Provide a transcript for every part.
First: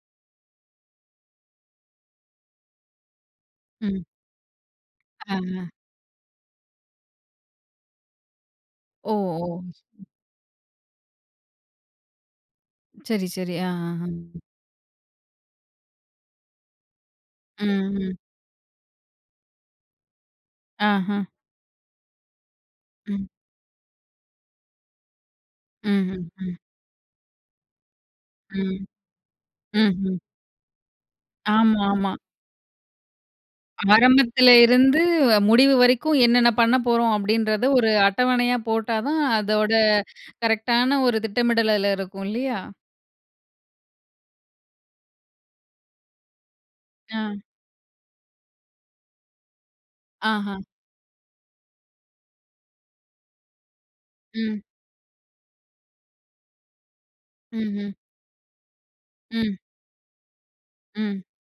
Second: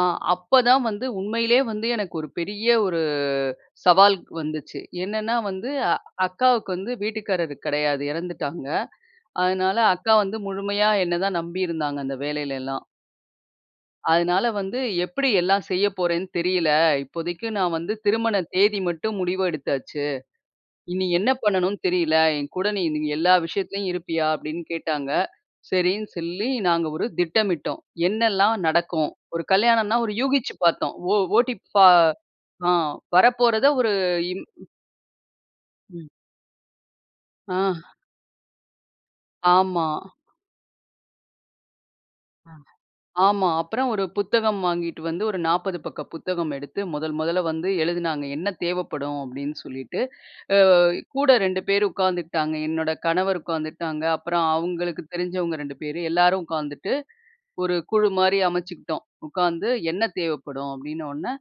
ஆ, அப்ப தான் வந்து உண்மையிலேயே வந்து எனக்கு ஒரு பெரிய ஒரு ம். சவால்க் வந்துச்சு. என்னென்னா ஆ வந்து, அ. அக்காவுக்கு வந்து வீட்டுக்காரர் கிடையாது. எறந்துட்டாங்க. ஓ ஓ! அதனால அக்கா வந்து முழுமையா என்ன தான் நம்பியிருந்தாங்க. அந்த வேலையில எல்லாம். சரி-சரி. ஆ ஆ. அதனால வந்து, "எப்பிடி எல்லாம் செய்ய போறேன்னு தெரியல. இப்போதைக்கு ம் நான் வந்து ம். திருமண தேதி மட்டும் முடிவு எடுத்தாச்சு. இனி ஆஹா! என்ன பண்ணனுன்னு தெரியல! என் கூட நீ ம். எல்லா விஷயத்துலயும் இருப்பியா?" அப்பிடின்னு கேட்டாங்க. ம் சரின்னு ம் சொல்லி ம். நாங்க ஒரு திட்டமிட்டோம். என்னெல்லாம் ம். நடக்கும்? ஒரு ம் கல்யாணன்னா ஒரு ம். யூகிச்சு பார்த்தோம். ஓ ஆமா ஓட்டிப்பா ஆமா. அ வரப்போறத ஒரு இன் ஆரம்பத்தில இருந்து வ முடிவு ம். வரைக்கும், என்னென்ன பண்ண போறோம் அப்பிடின்றத, ஆஹ், ஒரு அட்டவணையா போட்டா தான், அதோட ஆமா. கரெக்டான ஒரு திட்டமிடல் அதில இருக்கும் அ, இல்லயா! ஆமா. அப்புறம் ஒரு புத்தகம் வாங்கிட்டு வந்து, ஒரு 40 பக்க புத்தகம் எடுத்து முதல் முதல்ல ஆ. வந்து எழுதினாங்க. என்ன தேவைப்படும் அப்பிடின்னு சொல்லிட்டு. அ ஆஹா! கூட 2 பேரு உக்காந்துகிட்டாங்க. என்னோட கணவர் உக்காந்துகிட்டாங்க. அப்புறம் ம். அவுங்களுக்கு தெரிஞ்சவங்க 2 பேரு. எல்லாரும் உக்காந்துட்டு, ம் ஒரு ம். குழுமாரி அமைச்சுக்கிட்டோம். ம். உக்காந்து, "என்ன தேவைப்படும்?" ம். அப்பிடீன்னவோன்ன,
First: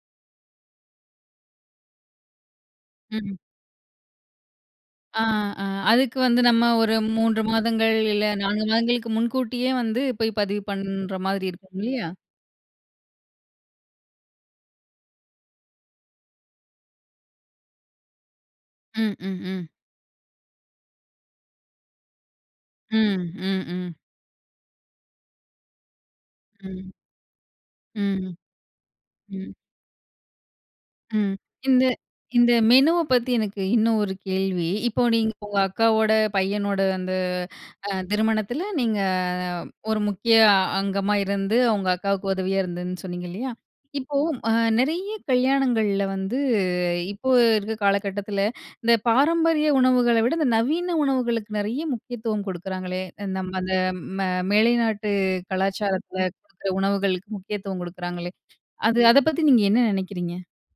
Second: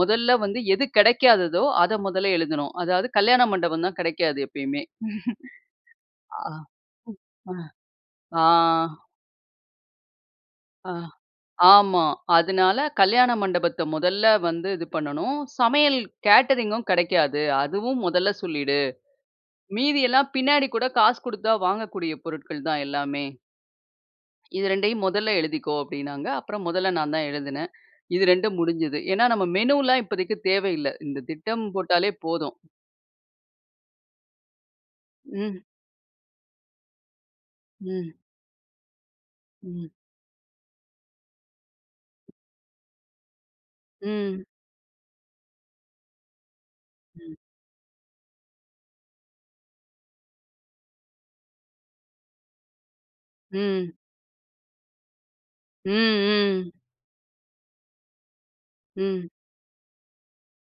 முதல்ல வந்து எது கெடைக்காததோ! அத மொதல்ல எழுதினோம். அதாவது ம். கல்யாண மண்டபம் தான் கெடைக்காது எப்பயுமே! ஆ ஆ, அதுக்கு வந்து ஆ, நம்ம ஒரு 3 ஹம் மாதங்கள் இல்ல ஆ 4 மாதங்களுக்கு முன்கூட்டியே வந்து, போய் பதிவு ஹ, பண்ற மாதிரி இருக்கும். ஆமா. இல்லயா! அதனால, கல்யாண மண்டபத்த மொதல்ல வந்து இது பண்ணணும். சமையல், கேட்டரிங்கும் கெடைக்காது. அதுவும் முதல்ல சொல்லிடு. ம் ம் ம். மீதி எல்லாம் பின்னாடி கூட, காசு குடுத்தா வாங்கக்கூடிய பொருட்கள் தான் ம், எல்லாமே! ம் ம் "இது 2யும் மொதல்ல எழுதிக்கோ!" அப்பிடினாங்க. அப்புறம் ம். முதல்ல நான் தான் எழுதுனேன். இது ம். 2உம் முடிஞ்சது. ஏன்னா, நம்ம ம். மெனுலாம் இப்போதைக்கி தேவ இல்ல. இந்த ம். திட்டம் இந்த போட்டாலே இந்த போதும். மெனுவ பத்தி எனக்கு இன்னும் ஒரு கேள்வி. இப்போ நீங்க உங்க ம். அக்காவோட பையனோட, அந்த அ ம். திருமணத்தில, நீங்க ம். ஒரு முக்கிய அங்கமா இருந்து, உங்க அக்காவுக்கு உதவியா இருந்தேன்னு சொன்னீங்க இல்லயா! இப்போ ம். அ நிறைய கல்யாணங்கள்ல வந்து, இப்போ ம். இருக்கிற காலகட்டத்தில, இந்த பாரம்பரிய உணவுகள விட இந்த நவீன உணவுகளுக்கு நெறைய முக்கியத்துவம் கொடுக்குறாங்களே! அ நம்ம அந்த ம். ம மேலை நாட்டு ம் கலாச்சாரத்தில ம். குடுக்குற உணவுகளுக்கு முக்கியத்துவம் குடுக்குறாங்களே! அது அத ம். பத்தி நீங்க என்ன நெனைக்கிறீங்க?